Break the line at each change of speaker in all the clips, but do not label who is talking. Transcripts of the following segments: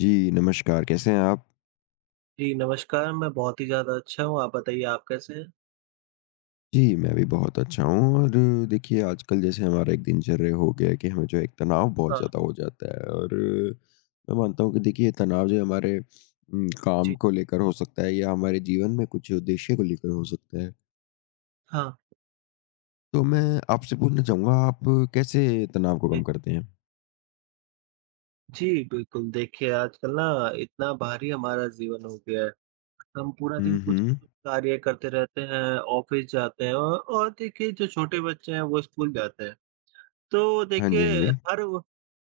जी, नमस्कार, कैसे हैं आप?
जी, नमस्कार, मैं बहुत ही ज़्यादा अच्छा हूँ, आप बताइए आप कैसे हैं?
जी, मैं भी बहुत अच्छा हूँ और देखिए आजकल जैसे हमारा एक दिनचर्या हो गया है कि हमें जो है एक तनाव बहुत
हाँ,
ज़्यादा हो जाता है और मैं मानता हूँ कि देखिए ये तनाव जो है हमारे काम
जी।
को लेकर हो सकता है या हमारे जीवन में कुछ उद्देश्य को लेकर हो सकता है।
हाँ,
तो मैं आपसे पूछना चाहूँगा आप कैसे तनाव को
जी।
कम करते हैं?
जी, बिल्कुल, देखिए आजकल ना इतना भारी हमारा जीवन हो गया है, हम पूरा दिन
हुँ,
कुछ ना
हुँ।
कुछ कार्य करते रहते हैं, ऑफ़िस जाते हैं और देखिए जो छोटे बच्चे हैं वो स्कूल जाते हैं। तो
हाँ जी,
देखिए
हाँ जी।
हर व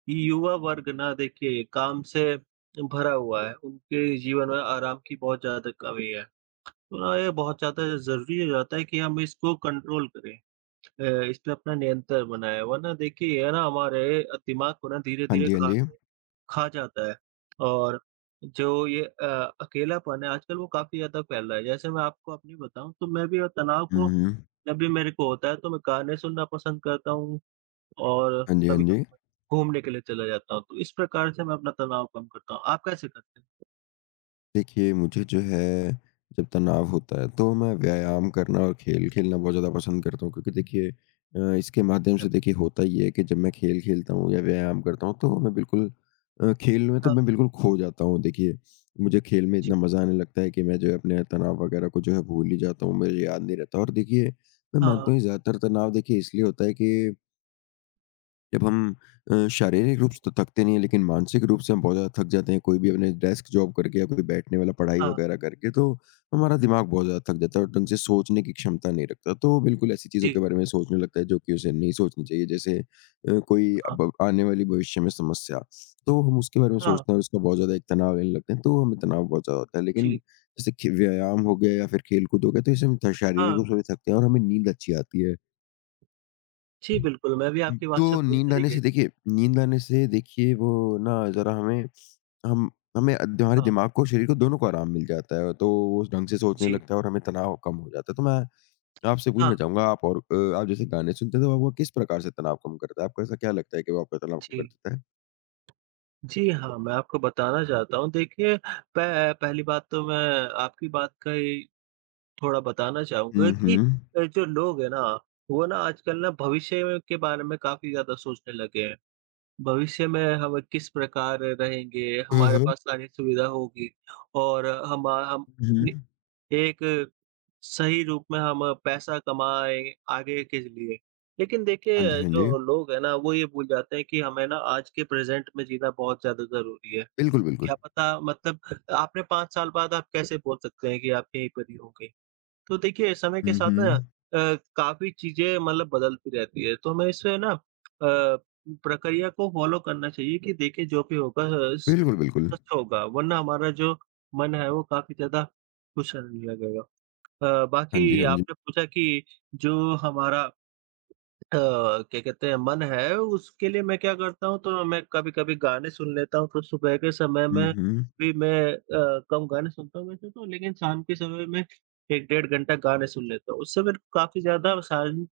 युवा वर्ग ना देखिए काम से भरा हुआ है, उनके जीवन में आराम की बहुत ज़्यादा कमी है। तो ना ये बहुत ज़्यादा ज़रूरी हो जाता है कि हम इसको कंट्रोल करें। अ, इस पे अपना नियंत्रण बनाए, वरना देखिए है ना हमारे दिमाग को ना
हाँ
धीरे-धीरे
जी, हाँ
खा
जी। हुँ,
खा जाता है और जो ये अकेलापन है आजकल वो काफ़ी ज़्यादा फैल रहा है। जैसे मैं आपको अपनी बताऊँ तो मैं भी तनाव को
हुँ।
जब भी मेरे को होता है तो मैं गाने सुनना पसंद करता हूँ और
हाँ जी, हाँ जी।
कभी-कभार घूमने के लिए चला जाता हूँ। तो इस प्रकार से मैं अपना तनाव कम करता हूँ। आप कैसे करते हैं?
देखिए, मुझे जो है जब तनाव होता है तो मैं व्यायाम करना और खेल खेलना बहुत ज़्यादा पसंद करता हूँ क्योंकि देखिए इसके माध्यम
अच्छा,
से देखिए होता ये है कि जब मैं खेल खेलता हूँ या व्यायाम करता हूँ तो मैं बिल्कुल खेल में तो
हाँ,
मैं बिल्कुल खो जाता हूँ। देखिए, मुझे खेल में
जी,
इतना मज़ा आने लगता है कि मैं जो है अपने तनाव वगैरह को जो है भूल ही जाता हूँ, मुझे याद नहीं रहता और देखिए, मैं
हाँ,
मानता हूँ ये ज़्यादातर तनाव देखिए इसलिए होता है कि जब हम शारीरिक रूप
जी,
से तो थकते नहीं हैं, लेकिन मानसिक रूप से हम बहुत ज़्यादा थक जाते हैं। कोई भी अपने डेस्क जॉब करके या कोई बैठने वाला पढ़ाई
हाँ,
वगैरह करके, तो हमारा दिमाग बहुत ज़्यादा थक जाता है और ढंग से सोचने की क्षमता नहीं रखता। तो बिल्कुल ऐसी चीज़ों के
जी,
बारे में सोचने लगता है, जो कि उसे नहीं सोचनी चाहिए। जैसे कोई
हाँ,
अब आने वाली भविष्य में समस्या, तो हम उसके बारे में
हाँ,
सोचते हैं और उसका बहुत ज़्यादा एक तनाव लेने लगते हैं, तो हमें तनाव बहुत ज़्यादा होता है। लेकिन
जी,
जैसे खे व्यायाम हो गया या फिर खेल-कूद हो गया, तो इससे हम थ शारीरिक
हाँ।
रूप से भी थकते हैं और हमें नींद अच्छी आती है।
जी, बिल्कुल, मैं भी आपकी बात से
तो
पूरी
नींद आने
तरीके
से
से।
देखिए नींद आने से देखिए वो ना ज़रा हमें हम हमें अद हमारे
हाँ।
दिमाग को, शरीर को दोनों को आराम मिल जाता है, तो वो ढंग से सोचने
जी।
लगता है और हमें तनाव कम हो जाता है। तो मैं आपसे
हाँ,
पूछना चाहूँगा आप और आप जैसे गाने सुनते हैं, तो वो किस प्रकार से तनाव कम करता है? आपको ऐसा क्या लगता है कि वो आपका तनाव कम कर
जी।
देता है?
जी हाँ, मैं आपको बताना चाहता हूँ देखिए पह पहली बात तो मैं आपकी बात का ही थोड़ा बताना चाहूँगा
हुँ,
कि
हुँ।
जो लोग हैं ना, वो ना आजकल ना भविष्य में के बारे में काफ़ी ज़्यादा सोचने लगे हैं। भविष्य में हम किस प्रकार रहेंगे,
हुँ,
हमारे
हुँ।
पास सारी सुविधा होगी और हमा हम
हुँ।
एक सही रूप में हम पैसा कमाएँ आगे के लिए। लेकिन देखिए
हाँ जी, हाँ जी।
जो लोग हैं ना वो ये भूल जाते हैं कि हमें ना आज के प्रेज़ेंट में जीना बहुत ज़्यादा ज़रूरी है।
बिल्कुल, बिल्कुल।
क्या पता मतलब आपने 5 साल बाद आप कैसे बोल सकते हैं कि आप यहीं पर ही होंगे। तो देखिए समय के
हुँ,
साथ ना
हुँ।
काफ़ी चीज़ें मतलब बदलती रहती है। तो हमें इससे ना प्रक्रिया को फ़ॉलो करना चाहिए कि देखिए जो भी होगा अ, स
बिल्कुल, बिल्कुल।
सच होगा वरना हमारा जो मन है वो काफ़ी ज़्यादा खुश रहने लगेगा।
हाँ जी,
बाकी
हाँ जी।
आपने पूछा कि जो हमारा अ, क्या कहते हैं मन है उसके लिए मैं क्या करता हूँ तो मैं कभी-कभी गाने सुन लेता हूँ, तो सुबह के समय
हुँ,
में
हुँ।
भी मैं कम गाने सुनता हूँ वैसे तो लेकिन शाम के समय में 1 डेढ़ घंटा गाने सुन लेता हूँ। उससे मेरे को काफ़ी ज़्यादा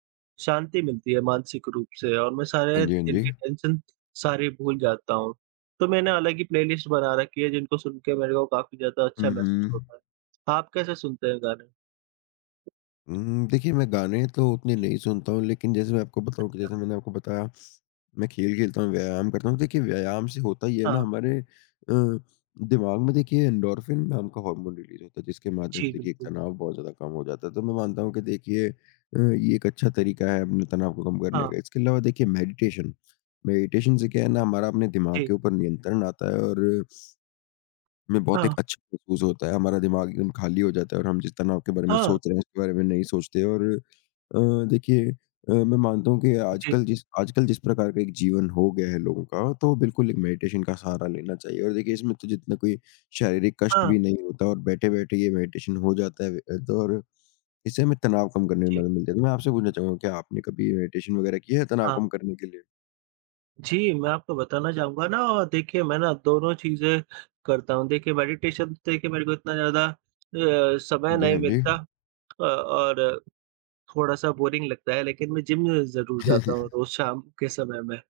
शांति मिलती है मानसिक रूप से और मैं सारे
हाँ जी, हाँ
दिन
जी।
की टेंशन सारी भूल जाता हूँ। तो मैंने अलग ही प्लेलिस्ट बना रखी है जिनको सुन के मेरे को काफ़ी ज़्यादा अच्छा
हुँ,
महसूस
हुँ।
होता है। आप कैसे सुनते हैं गाने?
देखिए मैं गाने तो उतने
जी,
नहीं सुनता हूँ, लेकिन जैसे मैं आपको बताऊँ कि
अच्छा।
जैसे मैंने आपको बताया मैं खेल खेलता हूँ, व्यायाम करता हूँ। देखिए व्यायाम से होता ये है ना
हाँ,
हमारे दिमाग में देखिए एंडोर्फिन नाम का हार्मोन रिलीज़ होता है, जिसके माध्यम से
जी,
देखिए
बिल्कुल।
तनाव बहुत ज़्यादा कम हो जाता है। तो मैं मानता हूँ कि देखिए ये एक अच्छा तरीका है अपने तनाव को कम करने
हाँ,
का। इसके अलावा देखिए मेडिटेशन, मेडिटेशन से क्या है ना हमारा अपने दिमाग
जी,
के ऊपर नियंत्रण आता है और हमें बहुत
हाँ,
एक अच्छा महसूस होता है, हमारा दिमाग एकदम खाली हो जाता है और हम जिस तनाव के बारे में
हाँ,
सोच रहे हैं, उसके बारे में नहीं सोचते और अ, देखिए मैं मानता हूँ कि
जी,
आजकल जिस प्रकार का एक जीवन हो गया है लोगों का, तो बिल्कुल एक मेडिटेशन का सहारा लेना चाहिए और देखिए इसमें तो जितना कोई शारीरिक कष्ट
हाँ,
भी नहीं होता और बैठे-बैठे ये मेडिटेशन हो जाता है और इससे हमें तनाव कम करने में
जी,
मदद मिलती है। तो मैं आपसे पूछना चाहूँगा क्या आपने कभी मेडिटेशन वगैरह किया है तनाव
हाँ।
कम करने के लिए?
जी, मैं आपको बताना चाहूँगा ना और देखिए मैं ना दोनों चीज़ें करता हूँ। देखिए मेडिटेशन तो देखिए मेरे को इतना ज़्यादा समय
हाँ जी,
नहीं
हाँ जी।
मिलता और थोड़ा-सा बोरिंग लगता है लेकिन मैं जिम ज़रूर जाता हूँ रोज़ शाम के समय में।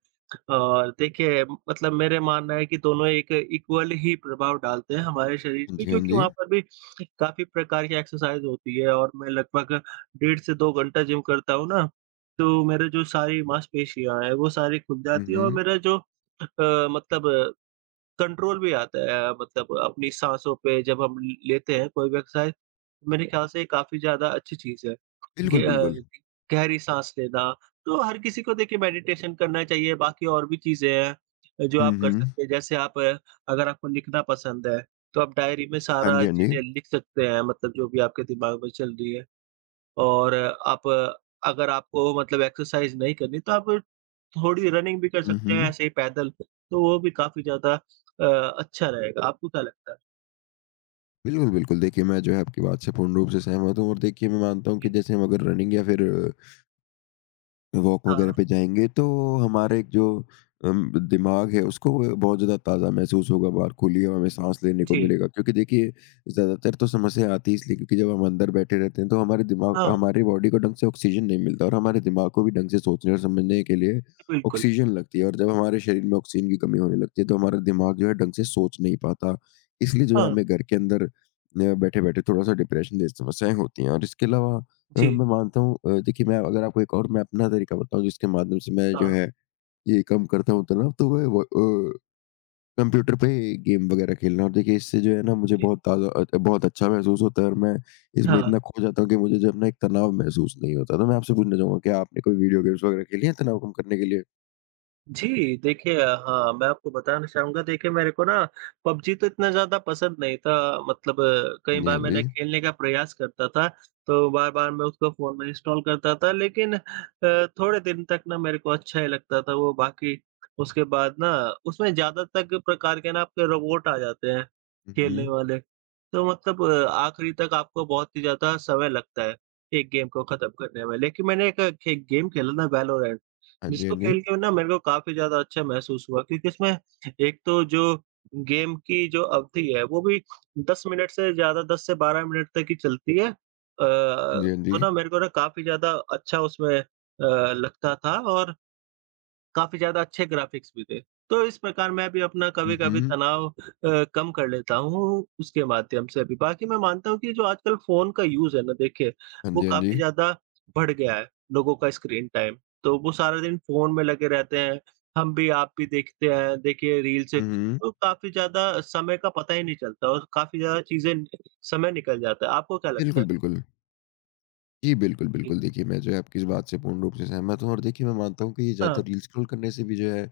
और देखिए मतलब मेरा मानना है कि दोनों एक इक्वल ही प्रभाव डालते हैं हमारे शरीर
हाँ
पे
जी, हाँ
क्योंकि
जी।
वहाँ पर भी काफ़ी प्रकार की एक्सरसाइज होती है और मैं लगभग डेढ़ से 2 घंटा जिम करता हूँ ना, तो मेरे जो सारी मांसपेशियाँ हैं वो सारी खुल
हुँ,
जाती है और
हुँ।
मेरा जो मतलब कंट्रोल भी आता है मतलब अपनी साँसों पे जब हम लेते हैं कोई भी एक्सरसाइज मेरे ख्याल से ये काफ़ी ज़्यादा अच्छी चीज़ है। गे
बिल्कुल,
अ,
बिल्कुल।
गहरी साँस लेना, तो हर किसी को देखिए मेडिटेशन करना चाहिए, बाकी और भी चीज़ें हैं जो
हुँ,
आप कर
हुँ।
सकते हैं। जैसे आप अगर आपको लिखना पसंद है, तो आप डायरी में
हाँ
सारा
जी, हाँ जी।
चीज़ें लिख सकते हैं मतलब जो भी आपके दिमाग में चल रही है और आप अगर आपको मतलब एक्सरसाइज़ नहीं करनी, तो आप थोड़ी रनिंग भी कर
हुँ,
सकते हैं
हुँ।
ऐसे ही पैदल, तो वो भी काफ़ी ज़्यादा अच्छा रहेगा। आपको क्या लगता है?
बिल्कुल, बिल्कुल। देखिए, मैं जो है आपकी बात से पूर्ण रूप से सहमत हूँ और देखिए मैं मानता हूँ कि
जी,
जैसे हम अगर रनिंग या फिर वॉक वगैरह
हाँ,
पे जाएँगे तो हमारा एक जो दिमाग है उसको वो बहुत ज़्यादा ताज़ा महसूस होगा, बाहर खुली हवा में साँस लेने को
जी,
मिलेगा। क्योंकि देखिए ज़्यादातर तो समस्या आती है इसलिए क्योंकि जब हम अंदर बैठे रहते हैं तो हमारे दिमाग
हाँ,
हमारी बॉडी को ढंग से ऑक्सीजन नहीं मिलता और हमारे दिमाग को भी ढंग से सोचने और समझने के लिए
बिल्कुल।
ऑक्सीजन लगती है और जब हमारे शरीर में ऑक्सीजन की कमी होने लगती है तो हमारा दिमाग जो है ढंग से सोच नहीं पाता। इसलिए जो है
हाँ,
हमें घर के अंदर बैठे-बैठे थोड़ा-सा डिप्रेशन जैसी समस्याएँ होती हैं और इसके अलावा
जी।
मैं मानता हूँ देखिए मैं अगर आपको एक और मैं अपना तरीका बताऊँ जिसके माध्यम से मैं जो
हाँ,
है ये कम करता हूँ तनाव तो वो है वो कंप्यूटर पे गेम वगैरह खेलना और देखिए इससे जो है ना मुझे
जी।
बहुत बहुत अच्छा महसूस होता है और मैं इसमें
हाँ,
इतना खो जाता हूँ कि मुझे जो है ना एक तनाव महसूस नहीं होता। तो मैं आपसे पूछना चाहूँगा क्या आपने कोई वीडियो गेम्स वगैरह खेली हैं तनाव कम करने के लिए?
जी, देखिए हाँ, मैं आपको बताना चाहूँगा देखिए मेरे को ना पबजी तो इतना ज़्यादा पसंद नहीं था मतलब कई
हाँ जी,
बार
हाँ जी।
मैंने खेलने का प्रयास करता था, तो बार-बार मैं उसको फ़ोन में इंस्टॉल करता था लेकिन थोड़े दिन तक ना मेरे को अच्छा ही लगता था वो बाकी उसके बाद ना उसमें ज़्यादातर प्रकार के ना आपके रोबोट आ जाते हैं,
हुँ,
खेलने
हुँ।
वाले। तो मतलब आखिरी तक आपको बहुत ही ज़्यादा समय लगता है, एक गेम को खत्म करने में। लेकिन मैंने एक खे गेम खेला ना वैलोरेंट
हाँ जी,
जिसको
हाँ जी।
खेल के ना मेरे को काफ़ी ज़्यादा अच्छा महसूस हुआ क्योंकि इसमें एक तो जो गेम की जो अवधि है वो भी 10 मिनट से ज़्यादा 10 से 12 मिनट तक ही चलती है।
हाँ जी, हाँ
तो
जी।
ना मेरे को ना काफ़ी ज़्यादा अच्छा उसमें लगता था और काफ़ी ज़्यादा अच्छे ग्राफ़िक्स भी थे। तो इस प्रकार मैं भी अपना
हुँ,
कभी-कभी
हुँ।
तनाव कम कर लेता हूँ उसके माध्यम से भी। बाकी मैं मानता हूँ कि जो आजकल फ़ोन का यूज़ है ना देखिए,
हाँ
वो
जी, हाँ
काफ़ी
जी।
ज़्यादा बढ़ गया है, लोगों का स्क्रीन टाइम। तो वो सारा दिन फ़ोन में लगे रहते हैं, हम भी आप भी देखते हैं, देखिए रील्स
हुँ, हुँ।
तो काफ़ी ज़्यादा समय का पता ही नहीं चलता और काफ़ी ज़्यादा चीज़ें समय निकल जाता है। आपको क्या लगता है?
बिल्कुल, बिल्कुल। जी, बिल्कुल,
जी।
बिल्कुल। देखिए, मैं जो है आपकी इस बात से पूर्ण रूप से सहमत हूँ और देखिए मैं मानता हूँ कि ये
हाँ,
ज़्यादा रील स्क्रॉल करने से भी जो है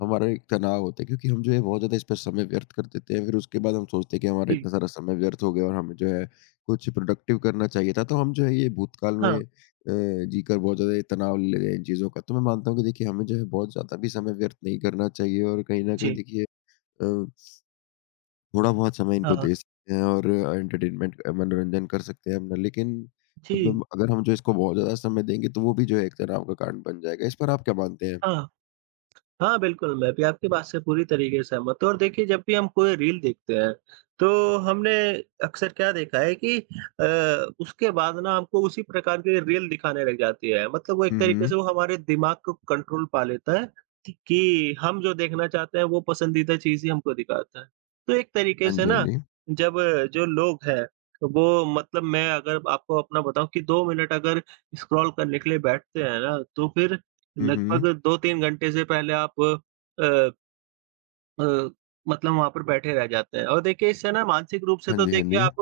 हमारा एक तनाव होता है क्योंकि हम जो है बहुत ज़्यादा इस पर समय व्यर्थ कर देते हैं। फिर उसके बाद हम सोचते हैं कि हमारा
जी।
इतना सारा समय व्यर्थ हो गया और हमें जो है कुछ प्रोडक्टिव करना चाहिए था। तो हम जो है ये भूतकाल में
हाँ,
जीकर बहुत ज़्यादा ये तनाव ले रहे हैं इन चीज़ों का। तो मैं मानता हूँ कि देखिए हमें जो है बहुत ज़्यादा भी समय व्यर्थ नहीं करना चाहिए और कहीं न कहीं
जी।
देखिए अ थोड़ा बहुत समय इनको
हाँ,
दे सकते हैं और एंटरटेनमेंट मनोरंजन कर सकते हैं अपना। लेकिन
जी।
मतलब अगर हम जो इसको बहुत ज़्यादा समय देंगे तो वो भी जो है एक तनाव का कारण बन जाएगा। इस पर आप क्या मानते हैं?
हाँ। हाँ, बिल्कुल, मैं भी आपकी बात से पूरी तरीके से सहमत हूँ और देखिए जब भी हम कोई रील देखते हैं, तो हमने अक्सर क्या देखा है कि उसके बाद ना हमको उसी प्रकार की रील दिखाने लग जाती है। मतलब वो एक
हुँ,
तरीके से
हुँ।
वो हमारे दिमाग को कंट्रोल पा लेता है कि हम जो देखना चाहते हैं वो पसंदीदा चीज़ ही हमको दिखाता है। तो एक तरीके
हाँ
से
जी, हाँ
ना
जी।
जब जो लोग हैं, वो मतलब मैं अगर आपको अपना बताऊँ कि 2 मिनट अगर स्क्रॉल करने के लिए बैठते हैं ना, तो फिर
हुँ, हुँ।
लगभग 2-3 घंटे से पहले आप अ, अ, मतलब वहाँ पर बैठे रह जाते हैं और देखिए इससे ना मानसिक रूप से
हाँ
तो
जी, हाँ
देखिए
जी।
आप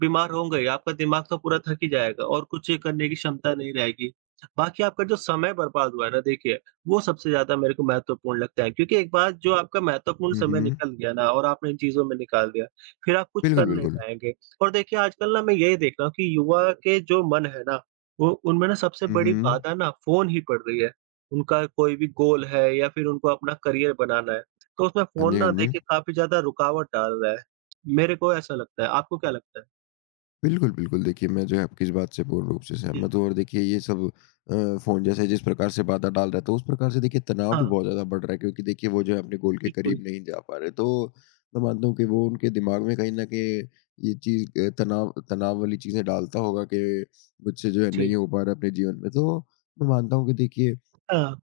बीमार होंगे ही, आपका दिमाग तो पूरा थक ही जाएगा और कुछ करने की क्षमता नहीं रहेगी। बाकी आपका जो समय बर्बाद हुआ है ना देखिए, वो सबसे ज़्यादा मेरे को महत्वपूर्ण लगता है क्योंकि एक बार जो आपका महत्वपूर्ण
हुँ,
समय
हुँ।
निकल गया ना और आपने इन चीज़ों में निकाल दिया, फिर आप कुछ कर
बिल्कुल,
नहीं
बिल्कुल।
पाएँगे। और देखिए आजकल ना मैं यही देख रहा हूँ कि युवा के जो मन है ना, वो उनमें ना सबसे
हुँ,
बड़ी
हुँ।
बाधा ना फ़ोन ही पड़ रही है। उनका कोई भी गोल है या फिर उनको अपना करियर बनाना है। तो उसमें
हाँ
फ़ोन
जी, हाँ
ना
जी।
देखिए काफ़ी ज़्यादा रुकावट डाल रहा है। मेरे को ऐसा लगता है, आपको क्या लगता है?
बिल्कुल, बिल्कुल। देखिए, मैं जो है आपकी इस बात से पूर्ण रूप से
जी,
सहमत हूँ और देखिए ये सब फ़ोन जैसे जिस प्रकार से बाधा डाल रहा था, उस प्रकार से देखिए तनाव भी
हाँ,
बहुत ज़्यादा बढ़ रहा है क्योंकि देखिए वो जो है अपने गोल के
बिल्कुल,
करीब नहीं जा पा रहे। तो मैं मानता हूँ कि वो उनके दिमाग में कहीं न कहीं ये चीज़ अ, तनाव तनाव वाली चीज़ें डालता होगा कि मुझसे जो है
जी,
नहीं हो पा रहा अपने जीवन में। तो मैं मानता हूँ कि देखिए
हाँ,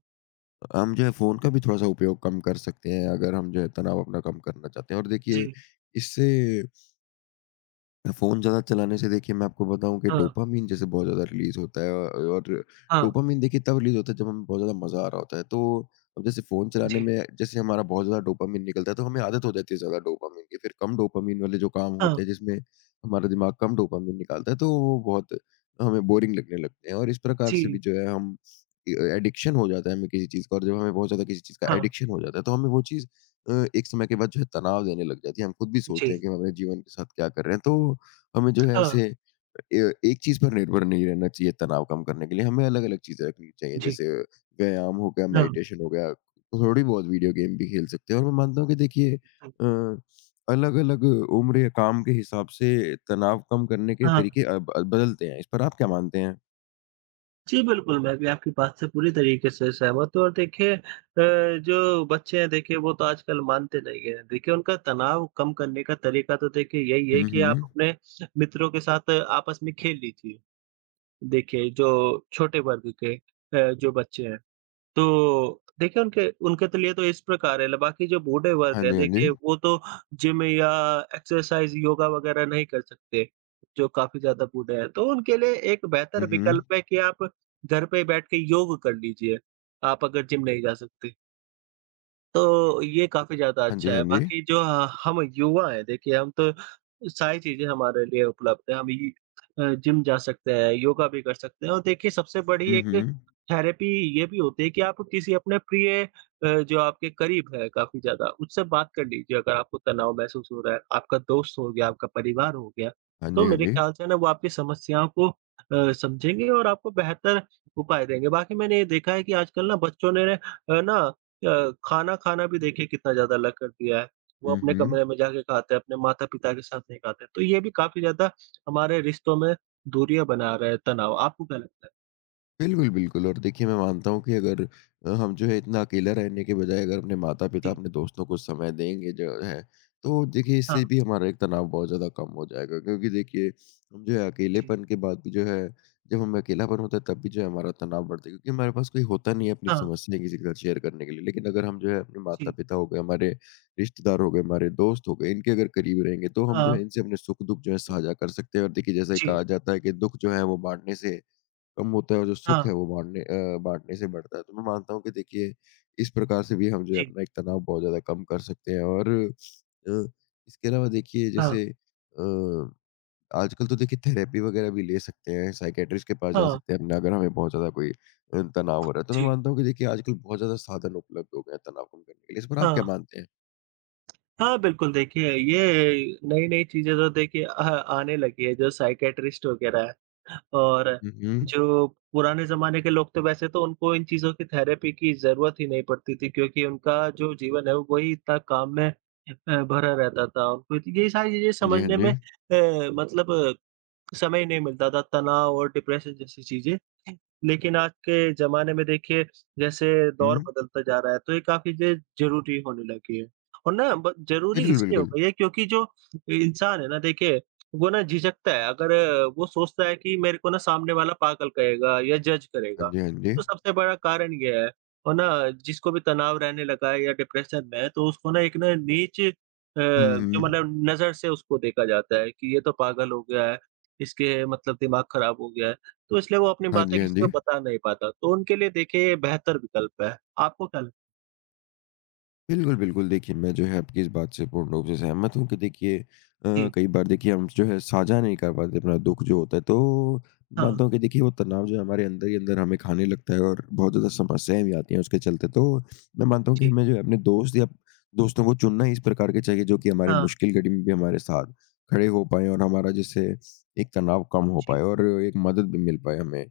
हम जो है फ़ोन का भी थोड़ा-सा उपयोग कम कर सकते हैं अगर हम जो है तनाव अपना कम करना चाहते हैं। और देखिए
जी,
इससे फ़ोन ज़्यादा चलाने से देखिए मैं आपको बताऊँ कि
हाँ,
डोपामाइन जैसे बहुत ज़्यादा रिलीज़ होता है और
हाँ,
डोपामाइन देखिए तब रिलीज़ होता है जब हमें बहुत ज़्यादा मज़ा आ रहा होता है। तो अब जैसे फ़ोन चलाने
जी,
में जैसे हमारा बहुत ज़्यादा डोपामाइन निकलता है तो हमें आदत हो जाती है ज़्यादा डोपामाइन की। फिर कम डोपामाइन वाले जो काम
हाँ,
होते हैं जिसमें हमारा दिमाग कम डोपामाइन निकालता है तो वो बहुत हमें बोरिंग लगने लगते हैं और इस प्रकार से
जी,
भी जो है हम ए एडिक्शन हो जाता है हमें किसी चीज़ का और जब हमें बहुत ज़्यादा किसी चीज़ का
हाँ,
एडिक्शन हो जाता है तो हमें वो चीज़ एक समय के बाद जो है तनाव देने लग जाती है। हम खुद भी सोचते
जी,
हैं कि हम अपने जीवन के साथ क्या कर रहे हैं। तो हमें जो है
हाँ,
ऐसे ए एक चीज़ पर निर्भर नहीं रहना चाहिए तनाव कम करने के लिए, हमें अलग-अलग चीज़ें रखनी चाहिए,
जी,
जैसे व्यायाम हो गया,
हाँ,
मेडिटेशन हो गया, थोड़ी बहुत वीडियो गेम भी खेल सकते हैं और मैं मानता हूँ कि देखिए
जी,
अलग-अलग उम्र या काम के हिसाब से तनाव कम करने के
हाँ।
तरीके अ, ब बदलते हैं। इस पर आप क्या मानते हैं?
जी, बिल्कुल, मैं भी आपकी बात से पूरी तरीके से सहमत हूँ और देखिए जो बच्चे हैं देखिए वो तो आजकल मानते नहीं हैं। देखिए उनका तनाव कम करने का तरीका तो देखिए यही है
हुँ,
कि आप
हुँ।
अपने मित्रों के साथ आपस में खेल लीजिए। देखिए, जो छोटे वर्ग के जो बच्चे हैं, तो देखिए उनके उनके तो लिए तो इस प्रकार है, ल बाकी जो बूढ़े वर्ग
हाँ
हैं
जी, हाँ
देखिए
जी।
वो तो जिम या एक्सरसाइज़ योगा वगैरह नहीं कर सकते, जो काफ़ी ज़्यादा बूढ़े हैं। तो उनके लिए एक बेहतर
हुँ, हुँ।
विकल्प है कि आप घर पे बैठ के योग कर लीजिए, आप अगर जिम नहीं जा सकते। तो ये काफ़ी ज़्यादा
हाँ जी,
अच्छा है।
हाँ जी।
बाकी जो ह हम युवा हैं देखिए हम तो सारी चीज़ें हमारे लिए उपलब्ध हैं। जिम जा सकते हैं, योगा भी कर सकते हैं और देखिए सबसे बड़ी
हुँ,
एक
हुँ।
थेरेपी ये भी होती है कि आप किसी अपने प्रिय जो आपके करीब है काफ़ी ज़्यादा, उससे बात कर लीजिए अगर आपको तनाव महसूस हो रहा है। आपका दोस्त हो गया, आपका परिवार हो गया,
हाँ
तो
जी, हाँ
मेरे
जी।
ख्याल से ना वो आपकी समस्याओं को समझेंगे और आपको बेहतर उपाय देंगे। बाकी मैंने ये देखा है कि आजकल ना बच्चों ने ना खाना खाना भी देखिए कितना ज़्यादा अलग कर दिया है। वो
हुँ,
अपने
हुँ।
कमरे में जाके खाते हैं, अपने माता-पिता के साथ नहीं खाते। तो ये भी काफ़ी ज़्यादा हमारे रिश्तों में दूरियाँ बना रहा है तनाव। आपको क्या लगता है?
बिल्कुल, बिल्कुल और देखिए मैं मानता हूँ कि अगर हम जो है इतना अकेला रहने के बजाय अगर अपने माता-पिता,
जी,
अपने दोस्तों को समय देंगे जो है, तो देखिए इससे
हाँ,
भी हमारा एक तनाव बहुत ज़्यादा कम हो जाएगा। क्योंकि देखिए हम जो है
जी,
अकेलेपन के बाद भी जो है जब हमें अकेलापन होता है तब भी जो है हमारा तनाव बढ़ता है क्योंकि हमारे पास कोई होता नहीं है अपनी
हाँ,
समस्याएँ किसी के साथ शेयर करने के लिए। लेकिन अगर हम जो है अपने
जी,
माता-पिता हो गए, हमारे रिश्तेदार हो गए, हमारे दोस्त हो गए, इनके अगर करीब रहेंगे तो हम जो
हाँ,
है इनसे अपने सुख-दुख जो है साझा कर सकते हैं। और देखिए जैसे
जी,
कहा जाता है कि दुःख जो है वो बाँटने से कम होता है और जो सुख
हाँ,
है वो बाँटने से बढ़ता है। तो मैं मानता हूँ कि देखिए इस प्रकार से भी हम जो है
जी,
अपना एक तनाव बहुत ज़्यादा कम कर सकते हैं और इसके अलावा देखिए
हाँ,
जैसे आजकल तो देखिए थेरेपी वगैरह भी ले सकते हैं, साइकियाट्रिस्ट के पास जा
हाँ,
सकते हैं अपना अगर हमें बहुत ज़्यादा कोई तनाव हो रहा है। तो मैं
जी,
मानता हूँ कि देखिए आजकल बहुत ज़्यादा साधन उपलब्ध हो गए हैं तनाव कम करने के लिए। इस पर आप क्या
हाँ।
मानते हैं?
हाँ, बिल्कुल देखिए, ये नई-नई चीज़ें तो देखिए आने लगी है जो साइकेट्रिस्ट वग़ैरह है और
हुँ, हुँ।
जो पुराने ज़माने के लोग तो वैसे तो उनको इन चीज़ों की थेरेपी की ज़रूरत ही नहीं पड़ती थी क्योंकि उनका जो जीवन है वो वही इतना काम में भरा रहता था। उनको ये सारी चीज़ें
हाँ जी, हाँ
समझने
जी।
में मतलब समय ही नहीं मिलता था तनाव और डिप्रेशन जैसी चीज़ें। लेकिन आज के ज़माने में देखिए जैसे दौर
हुँ।
बदलता जा रहा है तो ये काफ़ी चीज़ें ज़रूरी होने लगी है। और ना ब ज़रूरी
बिल्कुल,
इसलिए हो
बिल्कुल।
गई है क्योंकि जो इंसान है ना देखिए वो ना झिझकता है अगर वो सोचता है कि मेरे को ना सामने वाला पागल कहेगा या जज
हाँ
करेगा।
जी, हाँ जी।
तो सबसे बड़ा कारण ये है और ना जिसको भी तनाव रहने लगा है या डिप्रेशन में है तो उसको ना एक ना
हुँ,
जो
हुँ।
मतलब नज़र से उसको देखा जाता है कि ये तो पागल हो गया है। इसके मतलब दिमाग खराब हो गया है, तो इसलिए वो अपनी
हाँ
बातें
जी, हाँ
किसी को
जी।
बता नहीं पाता। तो उनके लिए देखिए ये बेहतर विकल्प है। आपको क्या लग
बिल्कुल, बिल्कुल। देखिए, मैं जो है आपकी इस बात से पूर्ण रूप से सहमत हूँ कि देखिए
जी,
कई बार देखिए हम जो है साझा नहीं कर पाते अपना दुःख जो होता है, तो
हाँ,
मानता हूँ कि देखिए वो तनाव जो है हमारे अंदर ही अंदर हमें खाने लगता है और बहुत ज़्यादा समस्याएँ भी आती हैं उसके चलते। तो मैं मानता हूँ कि
जी,
हमें जो है अपने दोस्तों को चुनना ही इस प्रकार के चाहिए जो कि हमारे
हाँ,
मुश्किल घड़ी में भी हमारे साथ खड़े हो पाएँ और हमारा जैसे एक तनाव कम हो
जी,
पाए और एक मदद भी मिल पाए हमें।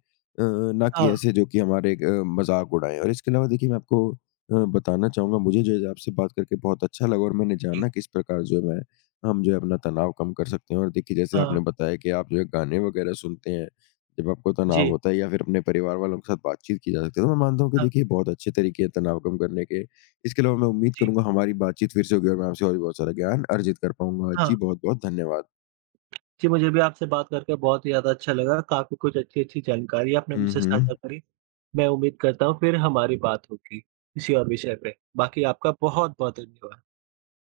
ना कि
हाँ,
ऐसे जो कि हमारे मज़ाक उड़ाएँ और इसके अलावा देखिए मैं आपको बताना चाहूँगा मुझे जो है आपसे बात करके बहुत अच्छा लगा और मैंने
जी,
जाना किस प्रकार जो है मैं हम जो है अपना तनाव कम कर सकते हैं। और देखिए जैसे
हाँ,
आपने बताया कि आप जो है गाने वगैरह सुनते हैं, जब आपको तनाव
जी,
होता है या फिर अपने परिवार वालों के साथ बातचीत की जा सकती है। तो मैं मानता हूँ कि
हाँ,
देखिए बहुत अच्छे तरीके हैं तनाव कम करने के। इसके अलावा मैं उम्मीद
जी,
करूँगा हमारी बातचीत फिर से होगी और मैं आपसे और भी बहुत सारा ज्ञान अर्जित कर पाऊँगा।
हाँ।
जी बहुत-बहुत धन्यवाद।
जी, मुझे भी आपसे बात करके बहुत ही ज़्यादा अच्छा लगा। काफ़ी कुछ अच्छी-अच्छी जानकारी आपने
हुँ,
मुझसे
हुँ।
साझा करी। मैं उम्मीद करता हूँ फिर हमारी बात होगी, किसी और विषय पे। बाकी आपका बहुत-बहुत धन्यवाद।